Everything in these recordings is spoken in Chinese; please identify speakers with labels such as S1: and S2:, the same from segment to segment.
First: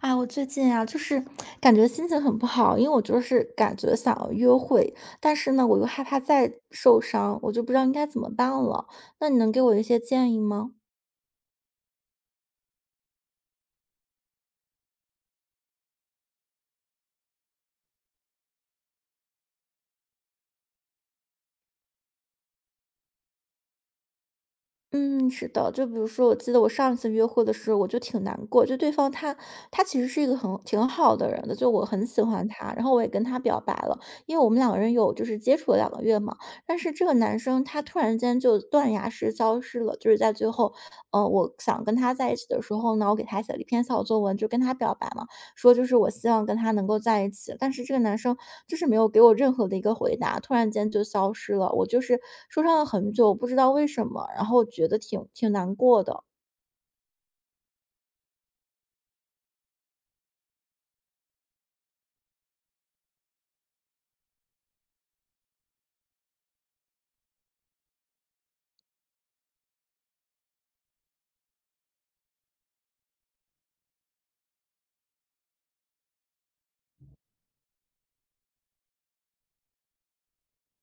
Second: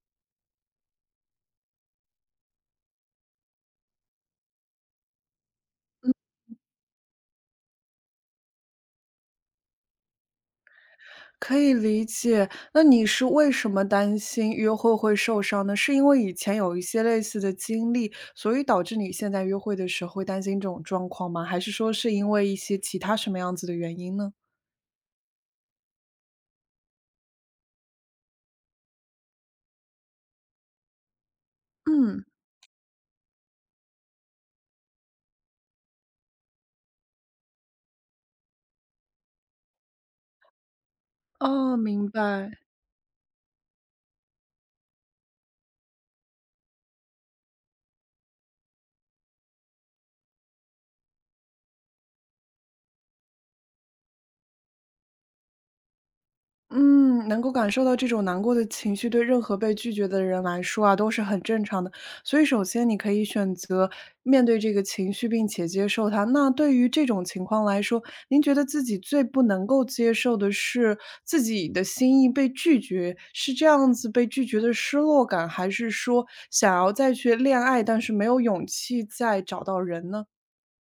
S1: 哎，我最近啊，就是感觉心情很不好，因为我就是感觉想要约会，但是呢，我又害怕再受伤，我就不知道应该怎么办了。那你能给我一些建议吗？
S2: 可以理解，那你是为什么担心约会会受伤呢？是因为以前有一些类似的经历，所以导致你现在约会的时候会担心这种状况吗？还是说是因为一些其他什么样子的原因呢？
S1: 嗯，是的，就比如说，我记得我上一次约会的时候，我就挺难过，就对方他其实是一个很挺好的人的，就我很喜
S2: 嗯。
S1: 欢他，然后我也跟他表白了，因为我们两个人有就是接触了两个月嘛，但是这个男生他突然间就断崖式消失了，就是在最后，我
S2: 哦，
S1: 想跟
S2: 明
S1: 他在一起
S2: 白。
S1: 的时候呢，我给他写了一篇小作文，就跟他表白嘛，说就是我希望跟他能够在一起，但是这个男生就是没有给我任何的一个回答，突然间就消失了。我就是受伤了很久，我不知道为什么，然后觉得挺难过的。
S2: 嗯，能够感受到这种难过的情绪，对任何被拒绝的人来说啊，都是很正常的。所以，首先你可以选择面对这个情绪，并且接受它。那对于这种情况来说，您觉得自己最不能够接受的是自己的心意被拒绝，是这样子被拒绝的失落感，还是说想要再去恋爱，但是没有勇气再找到人呢？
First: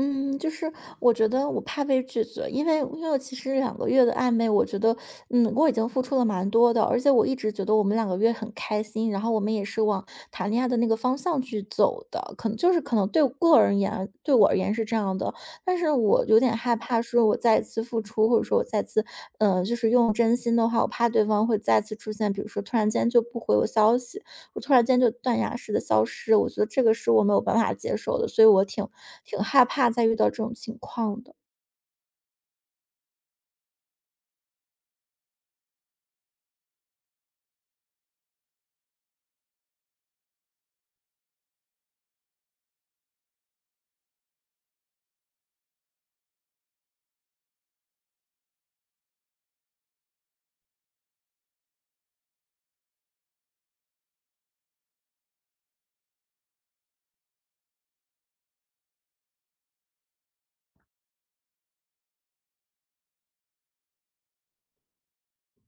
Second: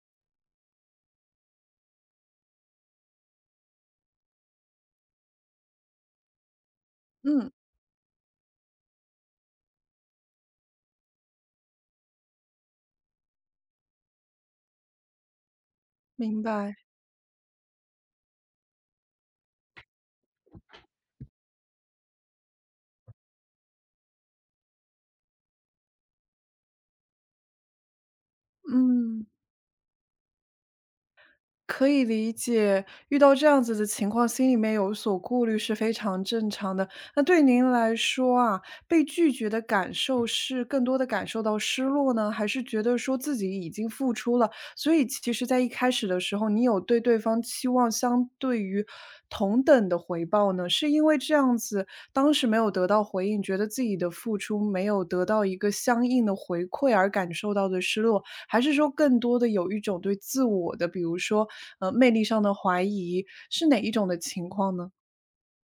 S1: 嗯，就是我觉得我怕被拒绝，因为其实两个月的暧昧，我觉得，嗯，我已经付出了蛮多的，而且我一直
S2: 嗯，
S1: 觉得我们两个月很开心，然后我们也是往谈恋爱的那个方向去走的，可能就是可能对我个人而言，对我而言是这样的，但是我有
S2: 明
S1: 点
S2: 白，
S1: 害怕，说我再次付出，或者说我再次，就是用真心的话，我怕对方会再次出现，比如说突然间就不回我消息，我突然间就断崖式的消失，我觉得这个是我没有办法接受的，所以我挺
S2: 嗯。
S1: 挺害怕再遇到这种情况的。
S2: 可以理解，遇到这样子的情况，心里面有所顾虑是非常正常的。那对您来说啊，被拒绝的感受是更多的感受到失落呢，还是觉得说自己已经付出了？所以其实，在一开始的时候，你有对对方期望相对于同等的回报呢？是因为这样子，当时没有得到回应，觉得自己的付出没有得到一个相应的回馈而感受到的失落，还是说更多的有一种对自我的，比如说，魅力上的怀疑，是哪一种的情况呢？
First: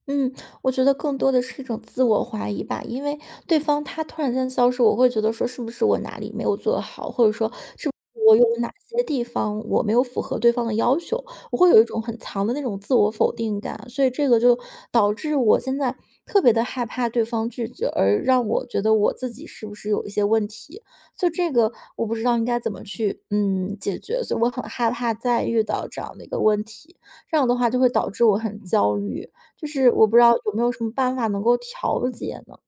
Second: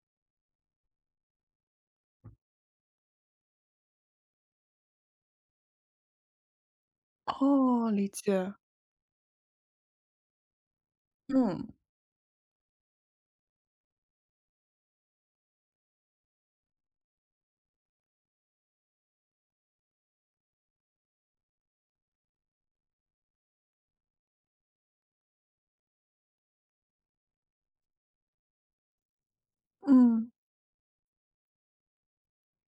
S1: 嗯，我觉得更多的是一种自我怀疑吧，因为对方他突然间消失，我会觉得说是不是我哪里没有做好，或者说是
S2: 哦，
S1: 不
S2: 理
S1: 是我有
S2: 解，
S1: 哪些地方我没有符合对方的要求，我会
S2: 嗯
S1: 有一种很强的那种自我否定感，所以这个就导致我现在特别的害怕对方拒绝，而让我觉得我自己是不是有一些问题，就这个我不知道应该怎么去解决，所以我很害怕再遇到这样的一个问题，这样的话就会导致我很焦虑。就是我不知
S2: 嗯。
S1: 道有没有什么办法能够调节呢？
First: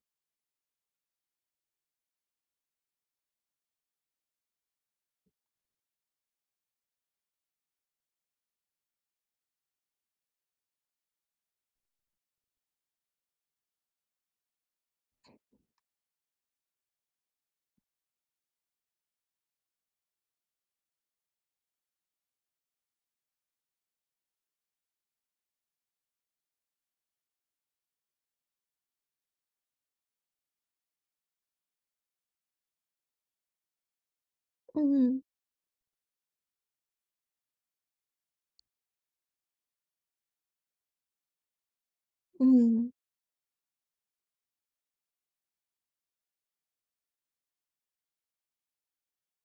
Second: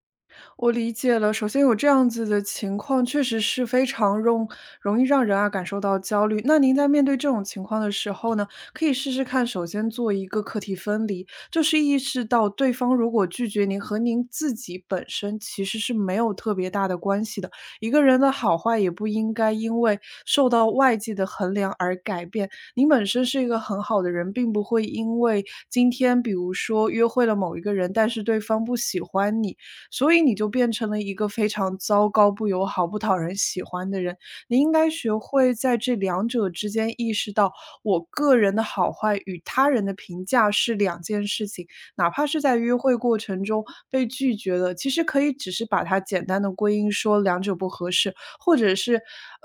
S2: 我理解了。首先有这样子的情况，确实是非常容易让人啊感受到焦虑。那您在面对这种情况的时候呢，可以试试看，首先做一个课题分离，就是意识到对方如果拒绝您和您自己本身其实是没有特别大的关系的。一个人的好坏也不应该因为受到外界的衡量而改变。您本身是一个很好的人，并不会因为今天比如说约会了某一个人，但是对方不喜欢你。所以你就变成了一个非常糟糕、不友好、不讨人喜欢的人。你应该学
S1: 嗯
S2: 会在这两者之间意识到，我个人的好坏与他人的评价是两件事情。哪怕是在约
S1: 嗯
S2: 会过程中被拒绝了，其实可以只是把它简单的归因说两者不合适，或者是，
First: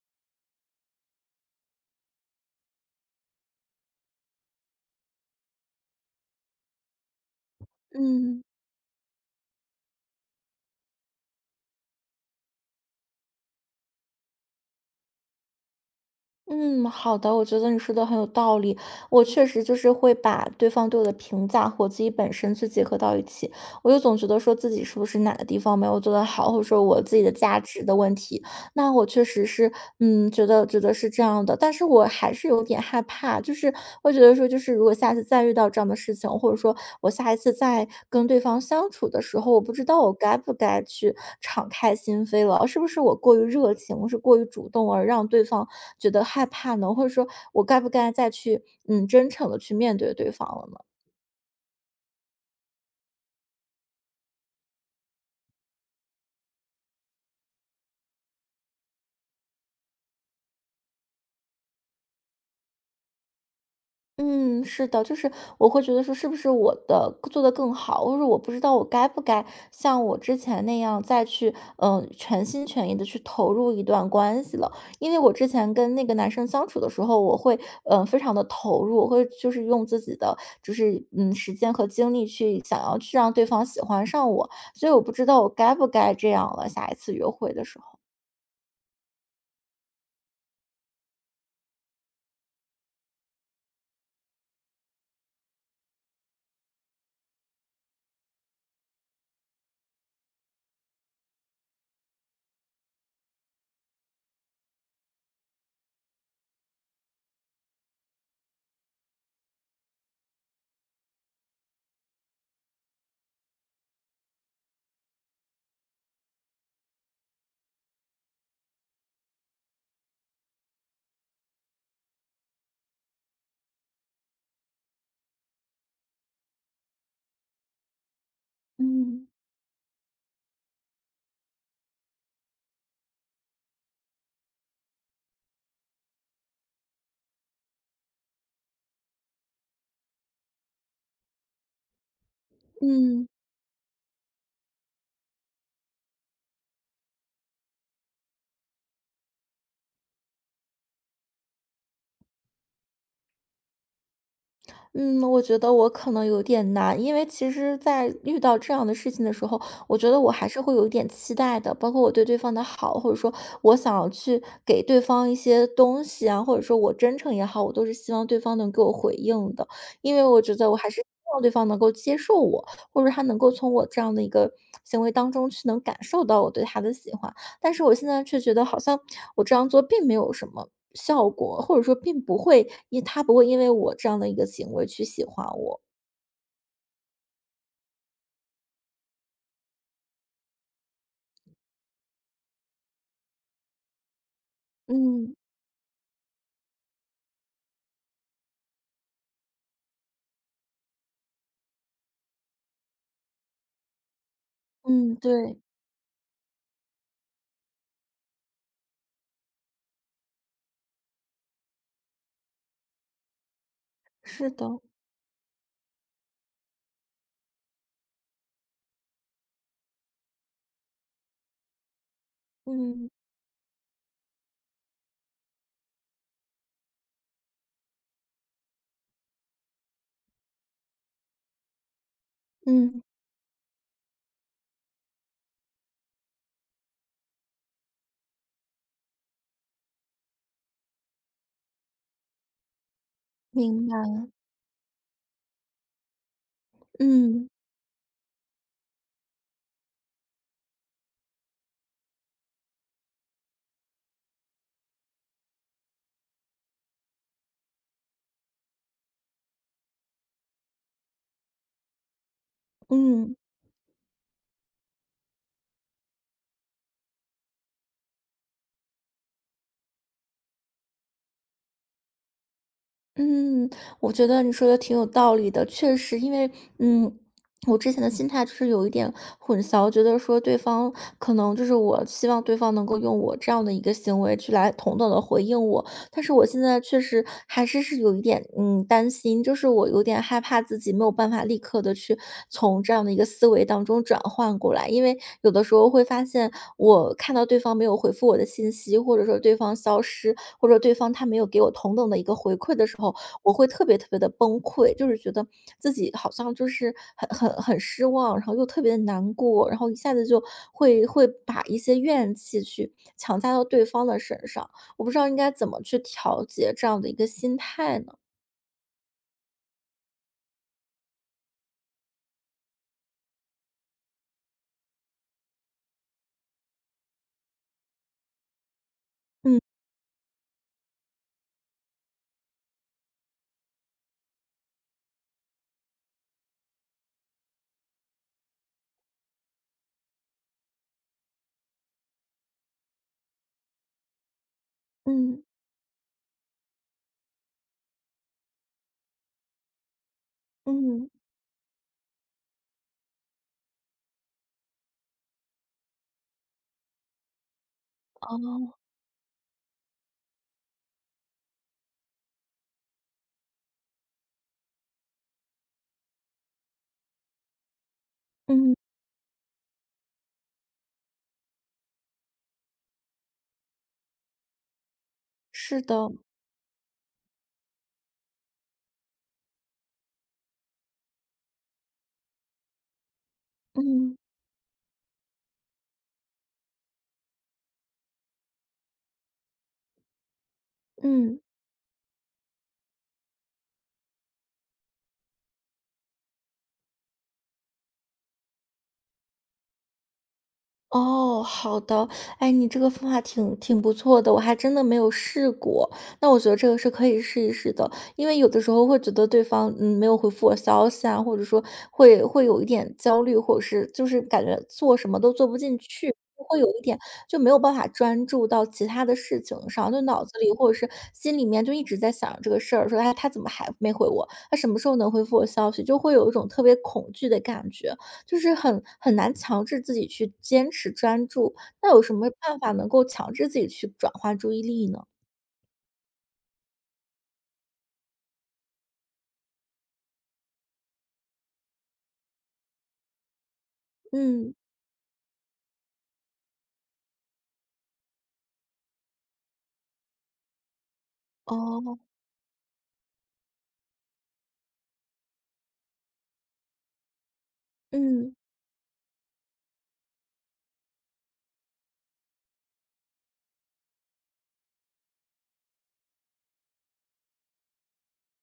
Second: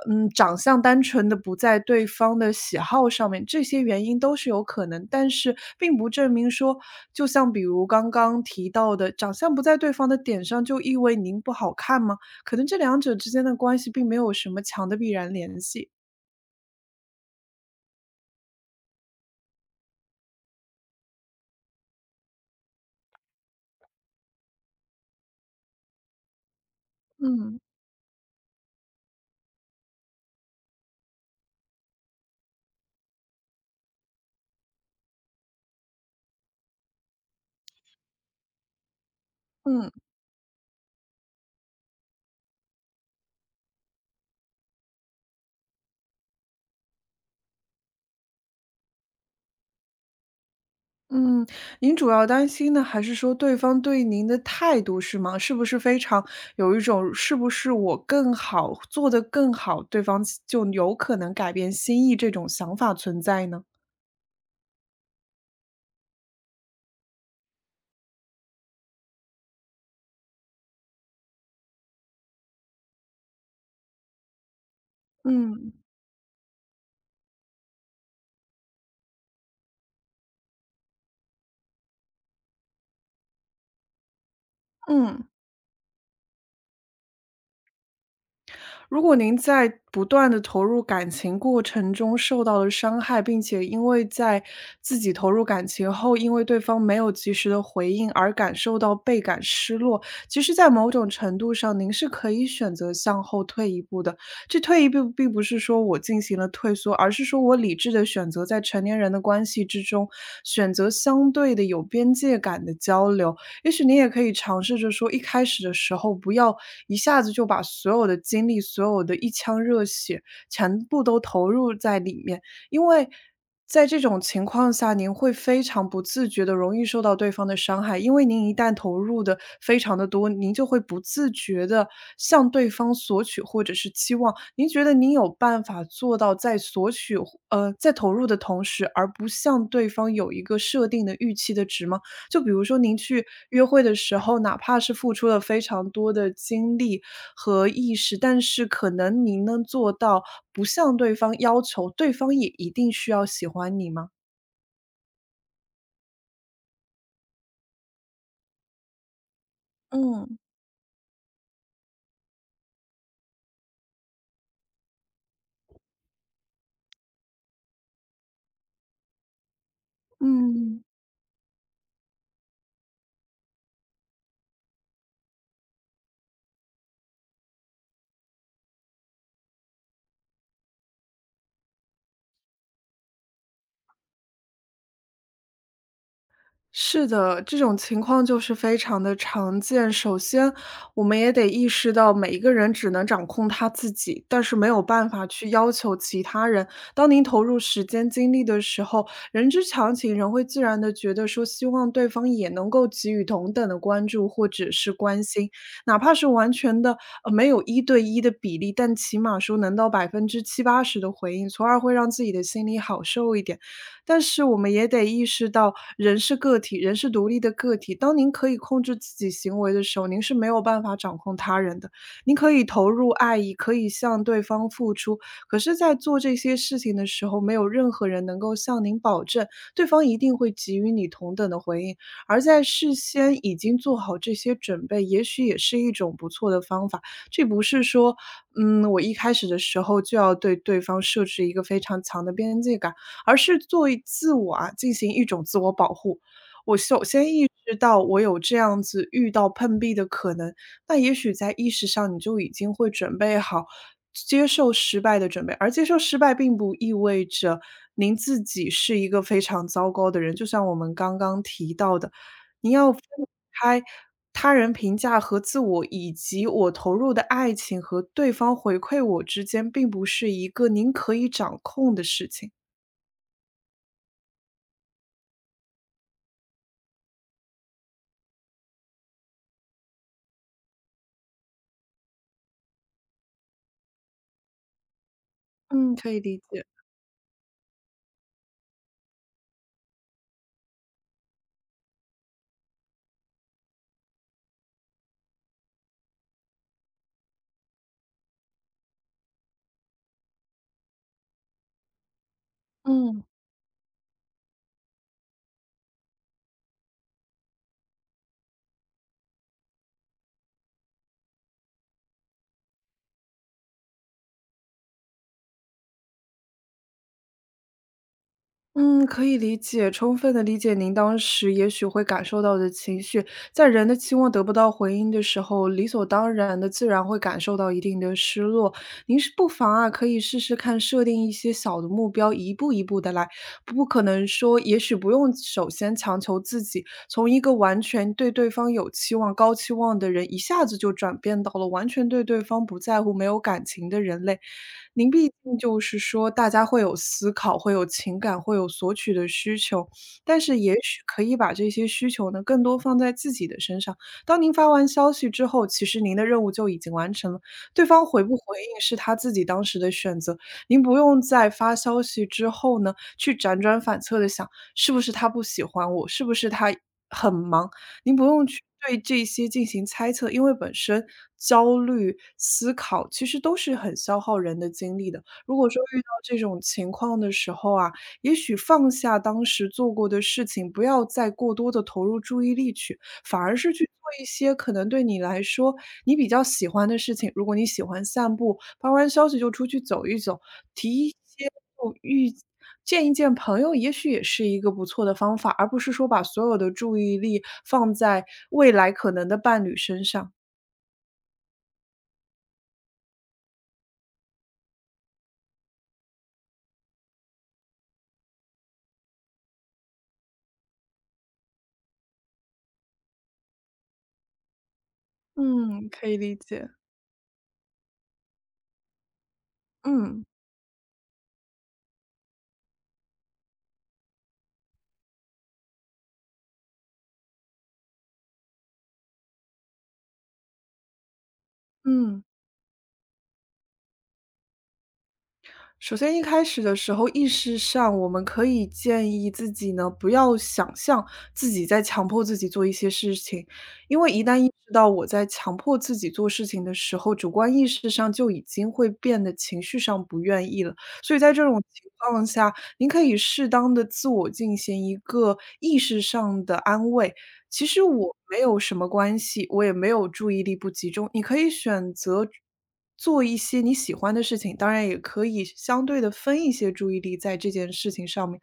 S2: 长相单纯的不在对方的喜好上面，这些原因都是有可能。但是并不证明说，就像比如刚刚
S1: 嗯
S2: 提到的，长相不在对方的点上，就意味您不好看吗？可能这两者之间的关系并没有什么强的必然联系。
S1: 嗯，好的，我觉得你说的很有道理。我确实就是会把对方对我的评价和我自己本身去结合到一起，我就总觉得说自己是不是哪个地方没有做得好，或者说我自己的价
S2: 嗯
S1: 值的问题，那我确实是，嗯，觉得是这样的，但是我还是有点害怕，就是我觉得说，就是如果下次再遇到这样的事情，或者说我下一次再跟对方相处的时候，我不知
S2: 嗯。
S1: 道我该不该去敞开心扉了，是不是我过于热情，是过于主动而让对方觉得害怕呢？或者说我该不该再去，嗯，真诚的去面对对方了呢？
S2: 嗯，您主要担心呢，还是说对方对您的态度是吗？是不是非常有一种是不是我更好，做得更好，对方就有可能改变心意这种想法存在呢？
S1: 嗯，是的，就是我会觉得说，是不是我的做得更好，或者我不知道我该不该像我之前那样再去，全心全意的去投入一段关系了。因为我之前
S2: 嗯。
S1: 跟那个男生相处的时候，我会，非常的投入，我会就是用自己的，就是时间和精力去想要去让对方喜欢上我，所以我不知
S2: 嗯。
S1: 道我该不该这样了。下一次约会的时候，
S2: 如果您在不断的投入感情过程中受到了伤害，并且因为在自己投入感情后，因为对方没有及时的回应而感受到倍感失落，其实在某种程度上，您是可以选择向后退一步的。这退一步并不是说我进行了退缩，而是说我理智的选择在成年人的关系之中，选择相对的有边界感的交流。也许您也可以尝试着说，一开始的时候不要一下子就把所有的精力、所有的一腔热血全部都投入在里面，因为在这种情况下，您会非常不自觉的容易受到对方的伤害，因为您一旦投入
S1: 嗯。
S2: 的非常的多，您就会不自觉的向对方索取或者是期望。您觉得您有办法做到在索取，在投入的同时，而不向对方有一个设定的预期的值吗？就比如说您去
S1: 嗯。
S2: 约会的时候，哪怕是付出了非常多的精力和意识，但是可能您能做到不向对方要求，对方也一定需要喜欢你吗？
S1: 嗯，我觉得我可能有点难，因为其实在遇到这样的事情的时候，我觉得我
S2: 嗯
S1: 还是会有一点期待的，包括我对对方的好，或者说我想要去给对方一些东西啊，或者说我真诚也好，我都是希望对方能给我回应的，因为我觉得我
S2: 嗯。
S1: 还是希望对方能够接受我，或者他能够从我这样的一个行为当中去能感受到我对他的喜欢。但是我现在却觉得好像我这样做并没有什么效果，或者说并不会因他不会因为我这样的一个行为去喜欢我。
S2: 是的，这种情况就是非常的常见。首先，我们也得意识到每一个人只能掌控他自己，但是没有办法
S1: 嗯，
S2: 去要求其他人。当您投入时间精力的时候，人之常情，人会自然的觉得说希望对方也能够给予同等的关注或者是
S1: 嗯，
S2: 关心，
S1: 对，
S2: 哪怕是完全的，没有一对一的比例，但起码说能到70%到80%的回应，从而会让自己的心里好受一点。但是
S1: 是
S2: 我们
S1: 的，
S2: 也得意识到，人是个体，人是独立的个体。当您可以控制自己行为的时候，您是没有办法掌控他人的。您可以投
S1: 嗯，
S2: 入爱意，可以向对方付出，可是，在做这些事情的时候，没有任何人能够向您保证，对方一定会给予你同等的回应。而在事
S1: 嗯，
S2: 先已经做好这些准备，也许也是一种不错的方法。这不是说，我一开始的时候就要对对方设置一个非常强的边界感，而是作
S1: 明白，
S2: 为自我啊进行一种自我保护。我首先
S1: 嗯，
S2: 意识到我有这样子遇到碰壁的可能，那也许在意识上你就已经会准备好接受失败的准备，而接受失败并不意味着您自己是一个非常糟糕的人。就像我们刚刚提到的，您要分
S1: 嗯。
S2: 开他人评价和自我，以及我投入的爱情和对方回馈我之间，并不是一个您可以掌控的事情。
S1: 嗯，我觉得你说的挺有道理的，确实，因为嗯，我之前的心态就是有一点混淆，觉得说对方可能就是我希望对方能够用我这样的一个行为去来同等的回应我，
S2: 嗯，可以
S1: 但是
S2: 理
S1: 我现
S2: 解。
S1: 在确实还是是有一点担心，就是我有点害怕自己没有办法立刻的去从这样的一个思维当中转换过来，因为有的时候会发现我看到对方没有回复我的信息，或者说对方消失，或者对方他没有给我同等的一个回馈的时候，
S2: 嗯。
S1: 我会特别的崩溃，就是觉得自己好像就是很失望，然后又特别的难过，然后一下子就会把一些怨气去强加到对方的身上，我不知道应该怎么去调节这样的一个心态呢？
S2: 嗯，可以理解，充分的理解您当时也许会感受到的情绪。在人的期望得不到回应的时候，理所当然的自然会感受到一定的失落。您是不妨啊，可以试试看设定一些小的目标，一步一步的来，不可能说也许不用首先强求自己，从一个完全对对方有期望、高期望的人，一下子就转变到了完全对对方不在乎、没有感情的人类。您毕
S1: 嗯，
S2: 竟就是说大家会有思考，会有情感，会有索取的需求，但是也许
S1: 嗯，
S2: 可以把这些需求呢，更多放在自己的身上。当您发完消息之后，其实您的任务就已经完成了，对方回不回
S1: 哦，
S2: 应是他自己当时的选择，您不用在发消息之后呢，去辗转反侧的想，是不是他不喜欢我，是不是他很忙。您不用去
S1: 嗯，
S2: 对这些进行猜测，因为本身焦虑、思考其实都是很消耗人的精力的。如果
S1: 是
S2: 说遇到
S1: 的，
S2: 这种情况的时候啊，也许放下当时做过的事情，不要再过多的投入注意力去，反而是去
S1: 嗯，
S2: 做一些可能对你来说你比较喜欢的事情。如果你喜欢散步，发完消息就出去走一走；提一
S1: 嗯。
S2: 些就遇见一见朋友，也许也是一个不错的方法，而不是说把所有的注意力放在未来可能的伴侣身上。
S1: 哦，好的。哎，你这个方法挺不错的，我还真的没有试过。那我觉得这个是可以试一试的，因为有的时候会觉得对方没有回复我消息啊，或者说会有一点焦虑，或者是就是感觉做什么都做不进
S2: 嗯，
S1: 去，
S2: 可以理
S1: 会有
S2: 解。
S1: 一点就没有办法专注到其他的事情上，就脑
S2: 嗯，
S1: 子里或者是心里面就一直在想着这个事儿，说哎他怎么还没回我？他什么时候能回复我消息？就会有一种特别恐惧的感觉。就是很难强制自己去坚持专注，那有什
S2: 嗯。
S1: 么办法能够强制自己去转化注意力呢？
S2: 首先一开始的时候，意识上我们可以建议自己呢，不要想象自己在强迫自己做一些事情，因为一旦意
S1: 嗯，
S2: 识到我在强迫自己做事情的时候，主观意识上就已经会变得情绪上不愿意了。所以在这种情
S1: 哦，
S2: 况下，您可以适当的自我进行一个意识上的安慰。其实我
S1: 嗯，
S2: 没有什么关系，我也没有注意力不集中。你可以选择做一些你喜欢的事情，当然也可以相对的分一些注意力在这件事情上面。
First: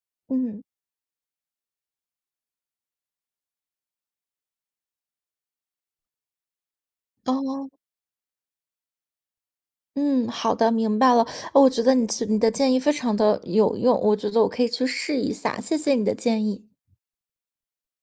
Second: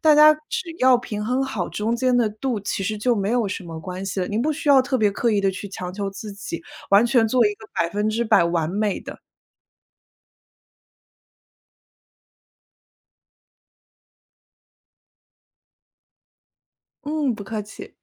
S2: 大家
S1: 嗯。
S2: 只要平衡好中间的度，其实就没有什么关系了。您不需要特别刻意的去强求自己，完全做一个
S1: 哦，
S2: 100%完美的。
S1: 嗯，好的，明白了。哦我觉得你的建议非常的有用，我觉得我可以去试一下，谢谢你的建议。
S2: 嗯，不客气。